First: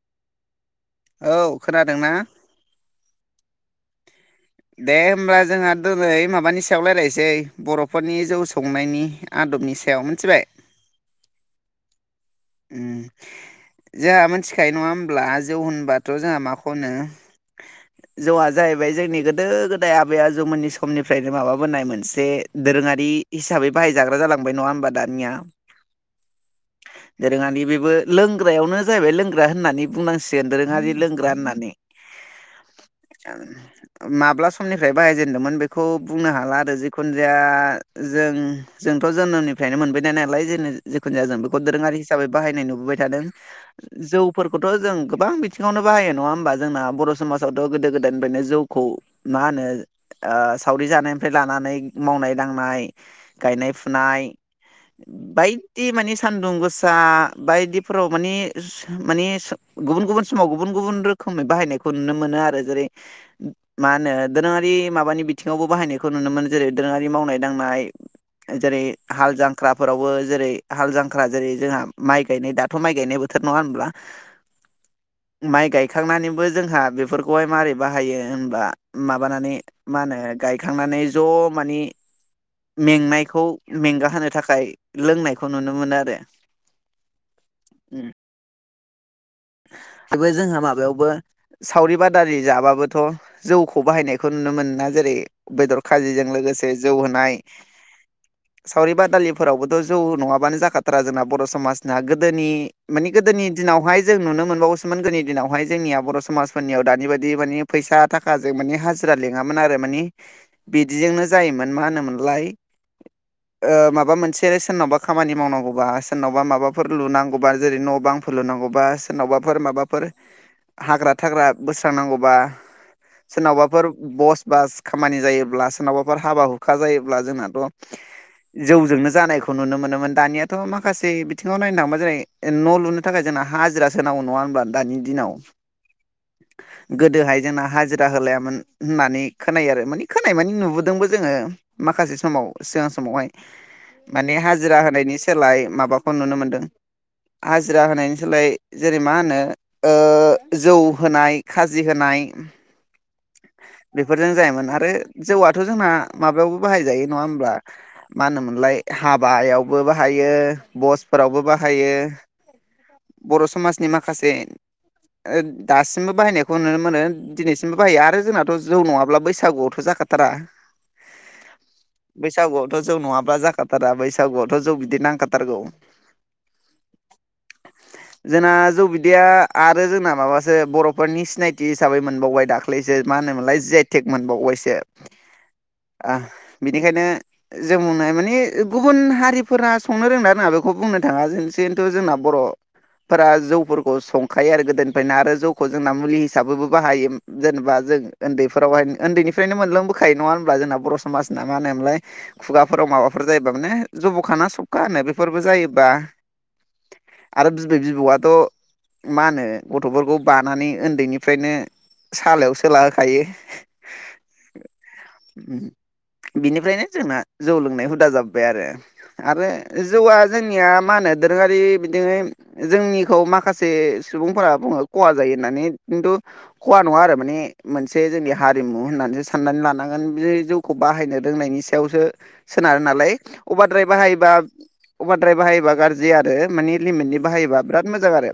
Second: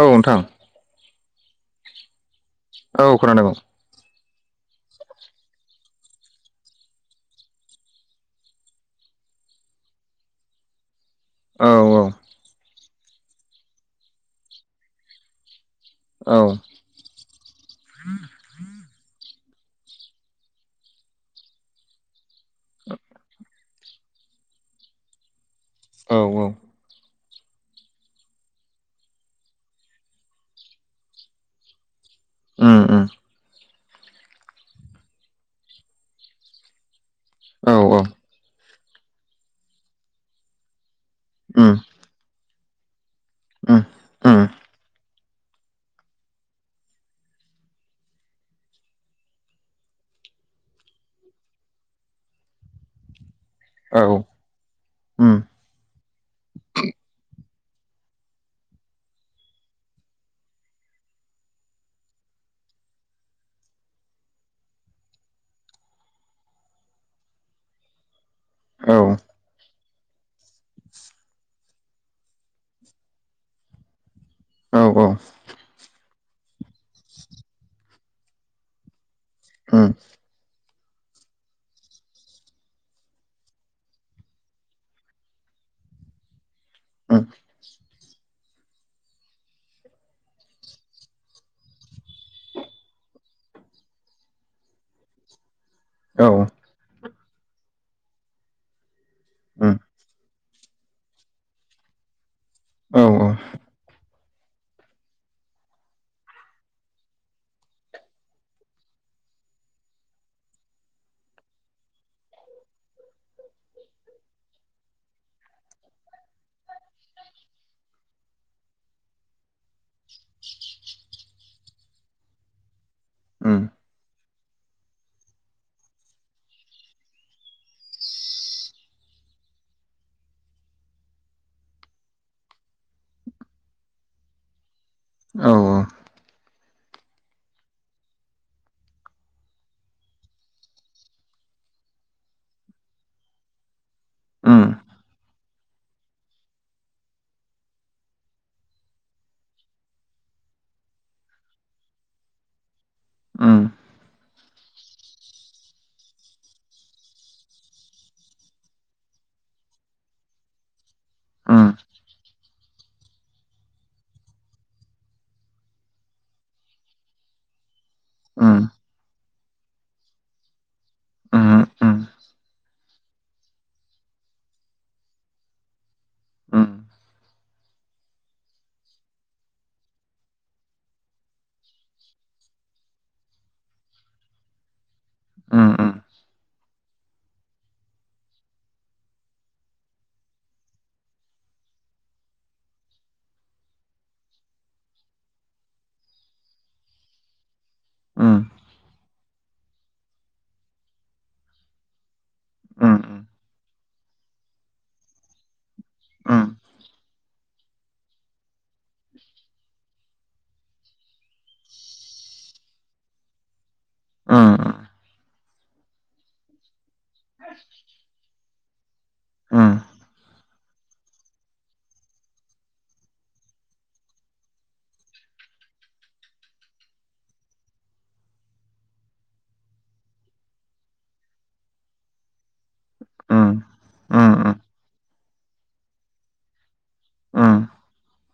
औ नोंथां। औ खोनादों ना? औ खानादों। दे होमबब्ला जोंहा दिनै माबानि सायाव राय्लायनोसै बर'फोरनि जौ संनायनि आदबनि सायाव मोनथिबाय। औ औ। जोंहा मोनथिखायो नंङा होमब्ला जौ होनबाथ' औ जोंहा माखौ होनो। [unintelligible] जौआ जाहैबाय जोंनि गोदो गोदाय आबैया जौमोननि समनिफ्रायनो माबाबोनाय मोनसे दोरोङारि हिसाबै बाहायजाग्रा जालांबाय नङा होमबा दानिया औ औ दोरोङारि बेबो लोंग्रायावनो जाहैबाय लोंग्रा होननानै बुंनांसिगोन दोरोंङारि लोंग्रा होननानै उम उम [unintelligible] माब्ला समनिफ्राय बाहायजेनदोंमोन बेखौ बुंनो हाला आरो जिखुनु जाया औ औ जों जोंथ' जोनोमनिफ्रायनो मोनबायनाय नालाय जों जिेखुनु जाया जों बेखौ उम दोरोङारि हिसाबै बाहायनाय नुबोबाय थादों उम उम जौफोरखौथ' जों गोबां बिथिङावनो बाहायो नङा होमबा जोंना बर' समाजावथ' गोदो गोदायनिफ्रायनो जौखौ मा होनो सावरि जानायनिफ्राय लानानै मावनाय दांनाय गायनाय औ फुनाय उम बायदि माने सान्दुं गोसो [unintelligible] बायदिफोराव माने माने गुबुन गुबुन समाव गुबुन गुबुन रोखोमै बाहायनायखौ नुनो मोनो आरो जेरै मा होनो दोरोंङारि माबानि बिथिङावबो बाहायनायखौ नुनो मोनो जेरै दोरोंङारि मावनाय दांनाय जेरै औ हाल जांख्राफोरावबो जेरै हाल जांख्रा जेरै जोंहा माइ गायनाय दाथ' माइ गायनाय बोथोर नङा होनब्ला औ औ माइ गायखांनानैबो जोंहा बेफोरखौहाय माबारोरै बाहायो होनबा माबानानै उम मा होनो गायखांनानै ज' माने मेंनायखौ मेंगाहोनो थाखाय लोंनायखौ नुनो मोनो आरो उम बेबो जोंहा माबायावबो सावरि बादारि जाबाबोथ' जौखौ बाहायनायखौ नुनो मोना जेरै बेदर खाजिजों उम औ लोगोसे जौ होनाय सावरि उम बादालिफोरावबोथ' जौ नङाबानो जाखाथारा जोंना बर' समाजनाहा गोदोनि औ उम औ माने गोदोनि दिनावहाय जों नुनो मोनबावसोमोन गोदनि दिनावहाय जोंनिया बर' समाजफोरनियाव दानि बायदि माने फैसा थाखाजों माने हाजिरा लिङामोन आरो माने बिदिजोंनो जायोमोन मा होनोमोनलाय [inaudible] माबा मोनसे सोरनावबा खामानि मावनांगौबा सोरनावबा माबाफोर लुनांगौबा जेरै न' बांफोर लुनांगौबा सोरनावबाफोर माबाफोर हाग्रा थाग्रा बोस्रांनांगौबा सोरनावबाफोर बस बास खामानि जायोब्ला सोरनावबाफोर हाबा हुखा जायोब्ला जोंनाथ' जौजोंनो जानायखौ नुनो मोनोमोन दानियाथ' माखासे बिथिंङाव नायनो थांबा जेरै न' लुनो थाखाय जोंना हाजिरासोनांगौ नङा होनब्ला दानि दिनाव गोदोहाय जोंना हाजिरा होलायामोन होननानै खोनायो आरो माने खोनाय माने नुबोदोंबो जोंङो माखासे समाव सिगां समावहाय माने उम हाजिरा होनायनि सोलाय माबाखौ नुनो मोनदों हाजिरा होनायनि सोलाय जेरै मा होनो जौ होनाय खाजि होनाय उम उम बेफोरजों जायोमोन आरो जौआथ' जोंना माबायावबो बाहायजायो नंङा होमब्ला मा होनोमोनलाय हाबायावबो बाहायो बसफोरावबो उम उम बाहायो बर' समाजनि माखासे दासिमबो बाहायनायखौ नुनो मोनो दिनैसिमबो बाहायो आरो जोंनाथ' जौ नङाब्ला बैसागुआवथ' जाखाथारा उम उम बैसागुआवथ' जौ नंङाब्ला जाखाथारा बैसागुआवथ' जौ बिदि नांखाथारगौ उम [unintelligible] जोंना जौ बिदैया आरो जोंना माबासो बर'फोरनि सिनायथि हिसाबै मोनबावबाय दाख्लै दाख्लैसो मा होनोमोनलाय जि आइ थेक मोनबावबायसो उम उम उम बिनिखायनो जों बुंनाय माने गुबुन हारिफोरा संनो रोंना रोङा बेखौ बुंनो थाङा जोंसेन्थु जोंना बर' फोर जौफोरखौ संखायो आरो गोदोनिफ्रायनो आरो जौखौ जोंना मुलि हिसाबैबो बाहायो जेनेबा जों उम उन्दैफोरावहाय उन्दैनिफ्रायनो मोनलोंबोखायो नङा होनब्ला जोंना बर' समाज ना मा होनोमलाय खुगाफोराव माबाफोर जायोबा माने जब'खाना सब माहोनो बेफोरबो जायोबा आरो बिबै बिबौआथ' मा होनो गथ'फोरखौ बानानै उन्दैनिफ्रायनो सालायावसो सोलाहोखायो। उम उम बिनिफ्रायनो जोंना जौ लोंनाय हुदा जाबोबाय आरो। आरो जौआ जोंनिया मा होनो दोरोङारि बिदिनोै जोंनिखौ माखासे सुबुंफोरा बुङो खहा जायो होननानै खिन्थु खहा नङा आरो माने मोनसे जोंनि हारिमु होननानैसो साननानै लानांगोन बे जौखौ बाहायनो रोंनायनि सायाव बेयावसो सोनारो नालाय अबारद्राय बाहायोबा उम अभारद्राइ बाहायोबा गाज्रि आरो मानि लिमिटनि बाहायोबा बिराद मोजां आरो।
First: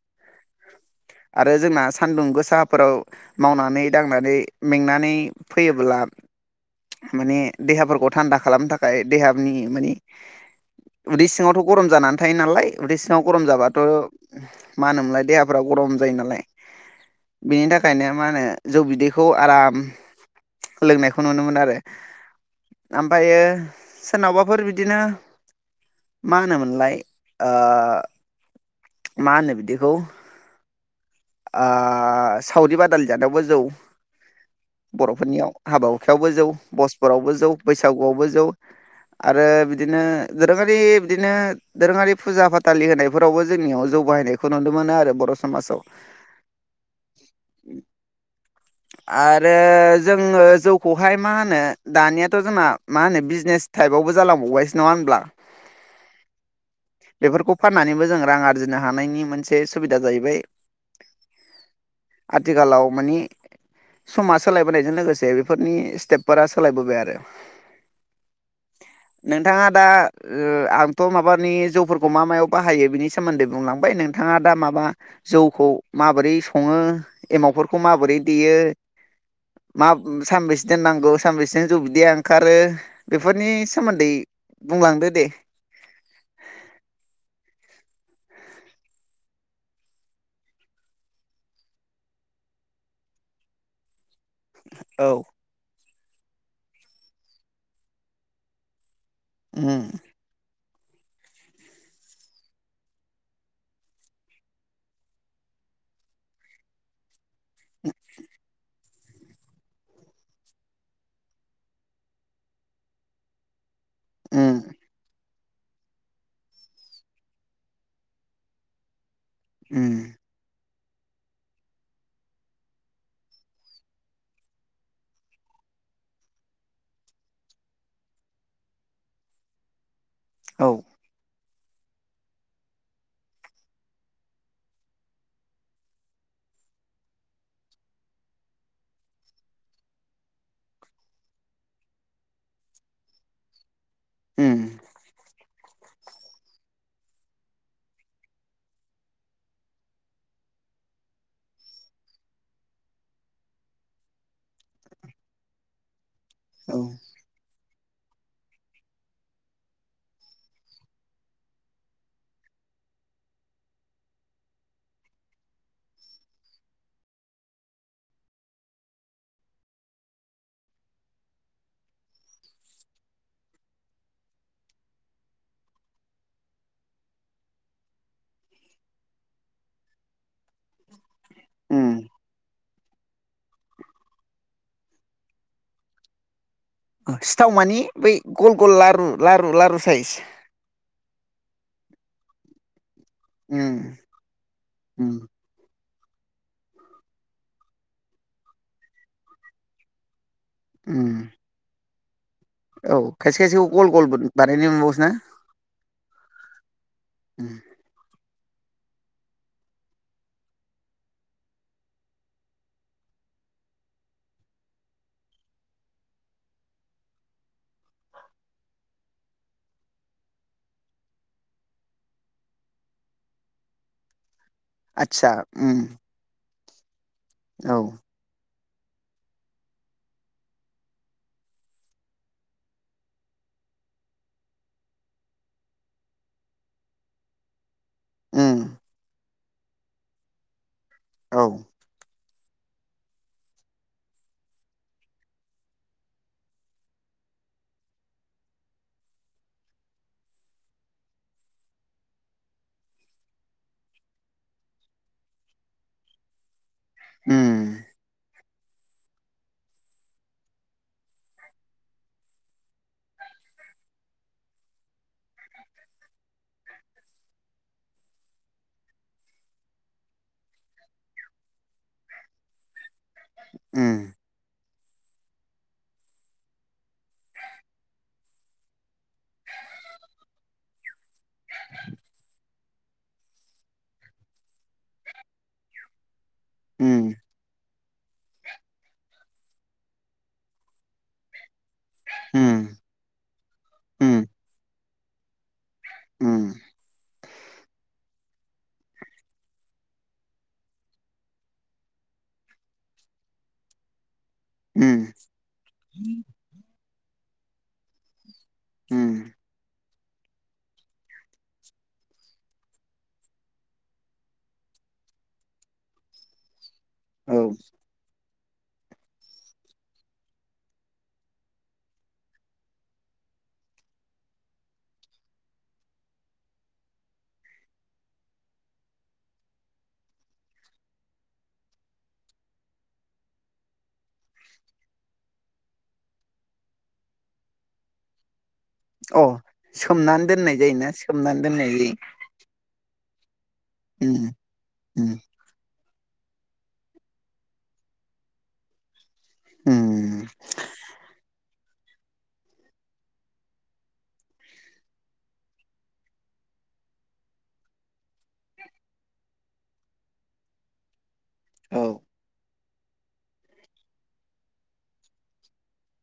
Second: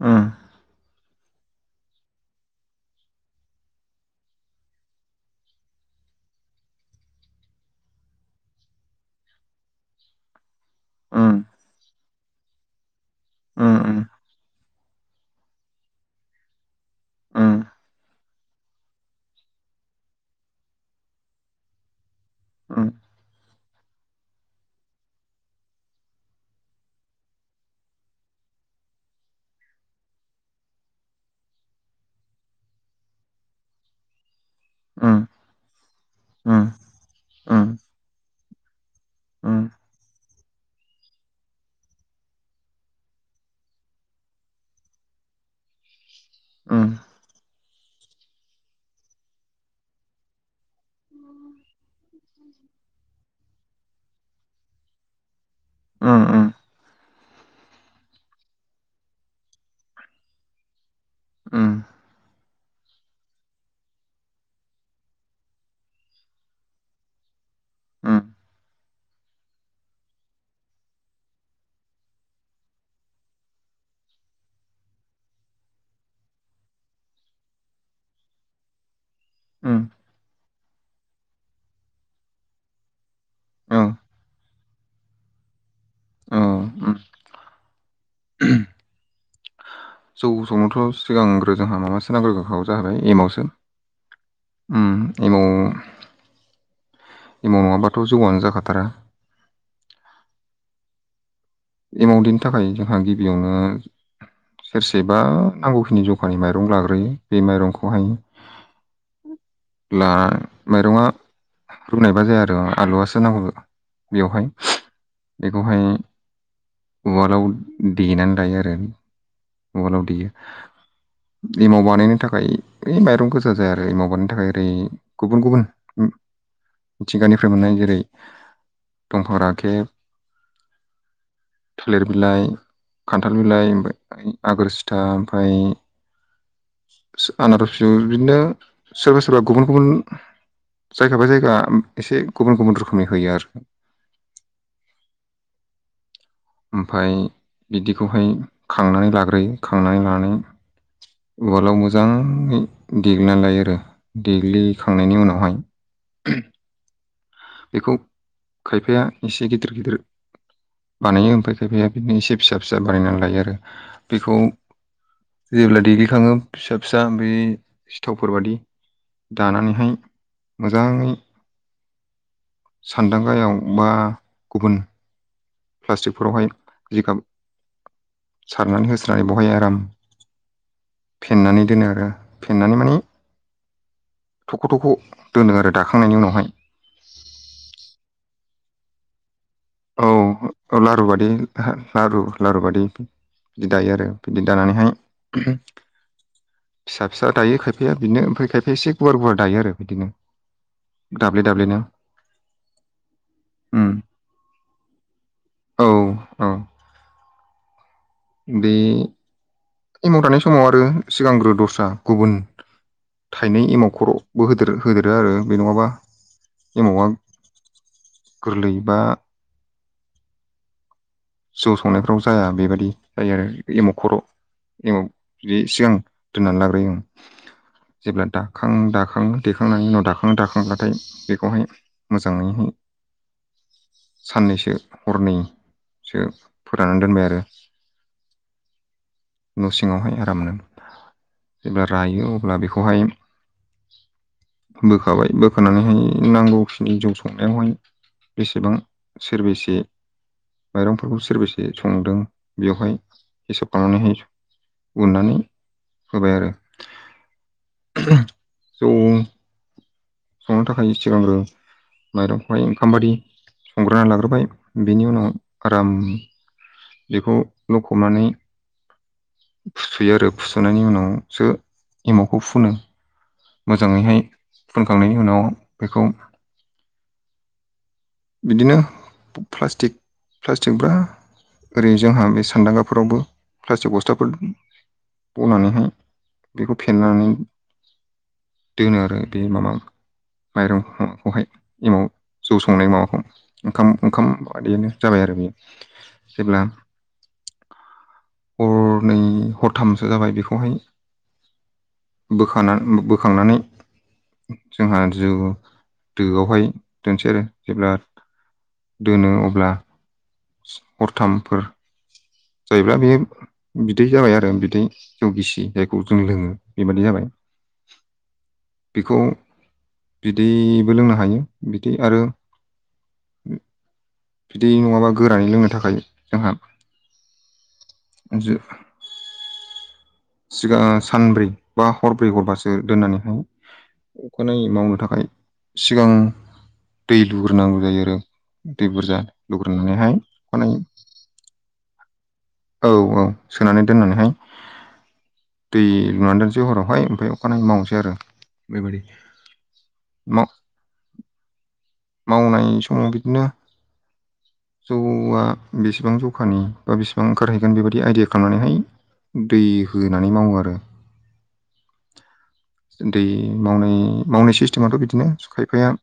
उम। आरो जोंना सान्दुं गोसाफोराव मावनानै दांनानै मेंनानै फैयोब्ला माने देहाफोरखौ थान्दा खालामनो थाखाय देहानि मानि उदै उम सिङावथ' गरम जानानै थायो नालाय उदै सिङाव गरम जाबाथ' मा होनोमोनलाय देहाफ्रा गरम जायो नालाय। बिनि थाखायनो मा होनो जौ बिदैखौ आराम लोंनायखौ नुनो मोनो आरो ओमफ्रायो सोरनावबाफोर बिदिनो मा होनोमोनलाय ओ मा होनो बिदिखौ ओ सावरि बादालि जानायावबो जौ बर'फोरनियाव हाबा हुखायावबो जौ, भसफोरावबो जौ, बैसागुआवबो जौ। आरो बिदिनो दोरोङारि बिदिनो दोरोङारि फुजा फाथालि होनायफोरावबो जोंनियाव जौ बाहायनायखौ नुनो मोनो आरो बर' समाजाव। ओम। [inaudible] आरो जोङो जौखौहाय मा होनो दानियाथ' जोंना मा होनो बिजनेस टाइपआवबो जालांबावबायसो नङा होनब्ला? ओम ओम। बेफोरखौ फाननानैबो जों रां आरजिनो हानायनि मोनसे सुबिदा जाहैबाय। ओम। आथिखालाव मानि समा सोलायबोनायजों लोगोसे बेफोरनि स्टेपफोरा सोलायबोबाय आरो। ओम। नोंथाङा दा ओ आंथ' माबानि जौफोरखौ मा मायाव बाहायो बिनि सोमोन्दै बुंलांबाय नोंथाङा दा माबा जौखौ माबोरै सङो एमावफोरखौ माबोरै देयो उम मा सानबेसे दोननांगौ सानबैसेजों जौ बिदिया ओंखारो बेफोरनि औ सोमोन्दै बुंलांदो दे। औ उम [unintelligible] जौ संनोथ' सिगांग्रो जोंहा माबासो नांग्रोगोखागौ जाहैाय एमावसो। ओम औ एमाव एमाव नङाबाथ' जौआनो जाखाथारा। ओम। एमाव देशों थाखाय जोंहा गिबियावनो सेरसे बा नांगौखिनि जखानि माइरं' लाग्रोयो बे माइरं'खौहाय ला माइरं'आ रुनायबा जाया आरो आलुवासो नांगौ। बेवहाय उम बेखौहाय उवालाव देनानै दायो आरो उम उवालाव देयो। [inaudible] एमाव बानायनो थाखाय ओ माइरं गोजा जाया आरो एमाव बानायनो थाखाय ओरै गुबुन गुबुन मिथिंगानिफ्राय मोननाय जेरै दंफां राखेब औ थालिर बिलाइ खान्थाल बिलाइ ओमफाय आगोर सिथा ओमफाय आनारस बिजौ बिदिनो सोरबा सोरबा गुबुन गुबुन जायगा बाय जायगा एसे गुबुन गुबुन रोखोमनि होयो आरो। ओम। ओमफाय बिदिखौहाय खांनानै लाग्रोयो खांनानै लानानै उवालाव मोजाङै देग्लिनानै लायो आरो देग्लिखांनायनि उनावहाय [inaudible] औ बेखौ खायफाया एसे गिदिर गिदिर बानायो ओमफाय खायफाया बिदिनो एसे फिसा फिसा बानायनानै लायो आरो। बेखौ जेब्ला देग्लिखाङो फिसा फिसा ओमफ्राय सिथावफोर बादि दानानैहाय मोजाङै सान्दांगायाव बा गुबुन प्लास्टिकफोरावहाय जिगाब सारनानै होस्रानै बेवहाय आराम फेन्नानै उम दोनो आरो फेन्नानै माने थख' थख' दोनो आरो दाखांनायनि उनावहाय। सिथाव मानि बै गल गल लारु लारु लारु साइज औ औ लारु बादि लारु लारु बादि। बिदि उम दायो आरो बिदि दानानैहाय उम फिसा फिसा दायो खायफाया बिदिनो ओमफ्राय खायफाया एसे गुवार गुवार दायो आरो बिदिनो। उम दाब्ले दाब्लेनो औ खायसे खायसेखौ उम गल गलबो बानायनो मोनबावसो ना? औ औ। उम बे एमाव दानाय समाव आरो सिगांग्रो दस्रा गुबुन थाइनै एमाव खर'बो होदेर होदेरो आरो बे नङाबा एमावा गोरलै बा जौ संनायफ्राव जाया बेबायदि जायो आरो एमाव खर' एमाव आदसा बि उम सिगां दोननानै लाग्रोयो ओं। औ जेब्ला दाखां दाखां देखांनायनि उनाव दाखां दाखांब्लाथाय बेखौहाय मोजाङैहै साननैसो हरनै सो फोराननानै दोनबाय आरो। उम। न' सिङावहाय आरामनो। औ जेब्ला रायो अब्ला बेखौहाय बोखाबाय बोखानानैहाय नांगौखिनि जौ संनायावहाय बेसेबां सेरबेसे माइरंफोरखौ सोरबसे संदों बेयावहाय हिसाब खालामनानै हाय उननानै होबाय आरो। उम। जौ संनो थाखाय सिगांग्रो माइरंखौहाय ओंखामबादि संग्रोना लाग्रोबाय बेनि उनाव आराम बेखौ लखबनानै फुसुयो आरो फुसुनायनि उनावसो एमावखौ फुनो। उम मोजाङैहाय फुनखांनायनि उनाव बेखौ बिदिनो प्लास्टिक प्लास्टिक ब्रा ओरै जोंहा बे सान्दांगाफोरावबो प्लास्टिक बस्थाफोर बनानैहाय बेखौ उम फेनानै दोनो आरो बे मामा माइरं हं खौहाय एमाव जौ उम संनाय मा हम ओंखाम उम ओंखाम बादिनो जाबाय आरो बे। उम जेब्ला हरनै हरथामसो जाबाय बेखौहाय बोखाना बोखांनानै। जोंहा उम जौउ दोआवहाय दोननोसै आरो। जेब्ला उम दोनो अब्ला हरथामफोर जायोब्ला बेयो बिदै जाबाय आरो बिदै जौ गिसि जायखौ जों लोङो बेबायाददि जाबाय। औ बिखौ बिदैबो लोंनो हायो। बिदै आरो बिदि नङाबा गोरानै लोंनो थाखाय जोंहा जु सिगां सानब्रै बा हरब्रै हरबासो दोननानैहाय अखानायै मावनो थाखाय सिगां दै लुग्रोनांगौ जायो आरो। दै बुरजा अ लुग्रोनानैहाय सोमनानै दोननाय अखानायै जायोना सोमनानै दोननाय जायो। औ औ सोनानै उम दोननानैहाय उम दै लुनानै दोनसै हरावहाय ओमफ्राय अखानायै मावनोसै आरो बेबायदि उम मा मावनाय समाव बिदिनो जौआ बिसिबां जखानि बा बिसिबां ओंखारहैगोन बेबायदि आइडिया खालामनानैहाय दै होनानै मावो आरो। औ दै मावनाय मावनाय सिस्टेमाथ' बिदिनो खायफाया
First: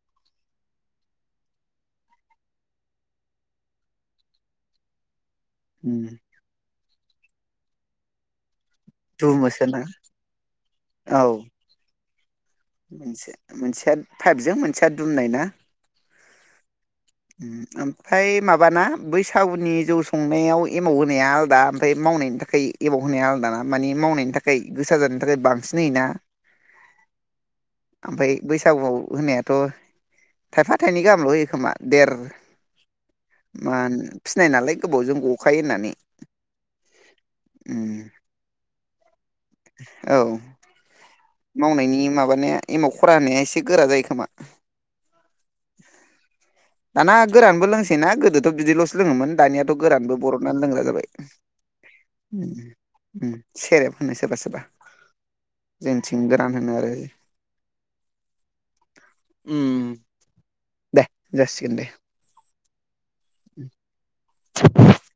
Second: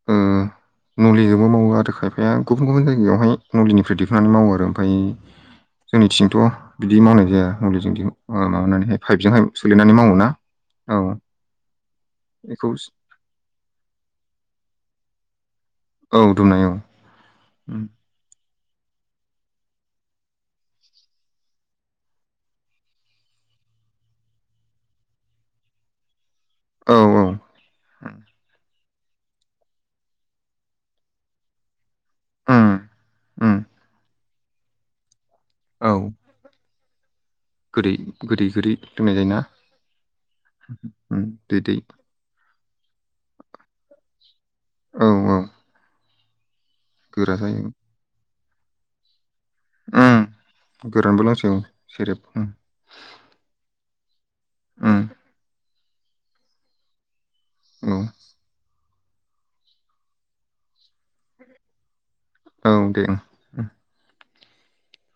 [inaudible] मुलिजोंबो मावो आरो खायफाया गुबुन गुबुन जायगायावहाय मुलिनिफ्राय दिखांनानै मावो आरो। ओमफाय उम जोंनिथिंथ बिदि मावनाय जाया मुलिजों जों ओ माबानानै- बे पाइभजोंहाय दुमोसोना सोलिनानै मावो ना औ बेखौ सो मोनसे मोनसेया पाइपजों मोनसेया दुमनाय ना! औ दुमनाय ओङ- आ [inaudible] है माबाना बैसागुनि जौ संनायाव एमाव होनाया आलादा ओमफ्राय मावनायनि थाखाय- एमाव होनाया आलादाना माने मावनायनि थाखाय गोसा जानायनि थाखाय बांसिन होयोना- औ औ! ओमफ्राय बैसागुआव होनायाथ' थाइफा थाइनै गाहामल' होयो खोमा! देर उम उम मान फिनाय नालाय गोबावजों गखायो औ होननानै- गोदै उम गोदै गोदै लोंनाय जायोना! औ! ओम- मावनायनि माबानाया एमाव खरा होनाया एसे गोरा जायो खोमा! औ औ! दाना गोरा जायो गोरानबो लोंसैना गोदोथ' बिदिल'सो लोङोमोन दानियाथ' गोरानबो उम बर'ना लोंग्रा जाबाय! गोरानबो लोंसै औ सेरेब उम ओम ओम सेरेब होनो सोरबा -सोरबा! उम जोंथिं गोरान होनो आरो- औ! उम- दे जासिगोन दे! औ दे ओङ- [inaudible] [inaudible]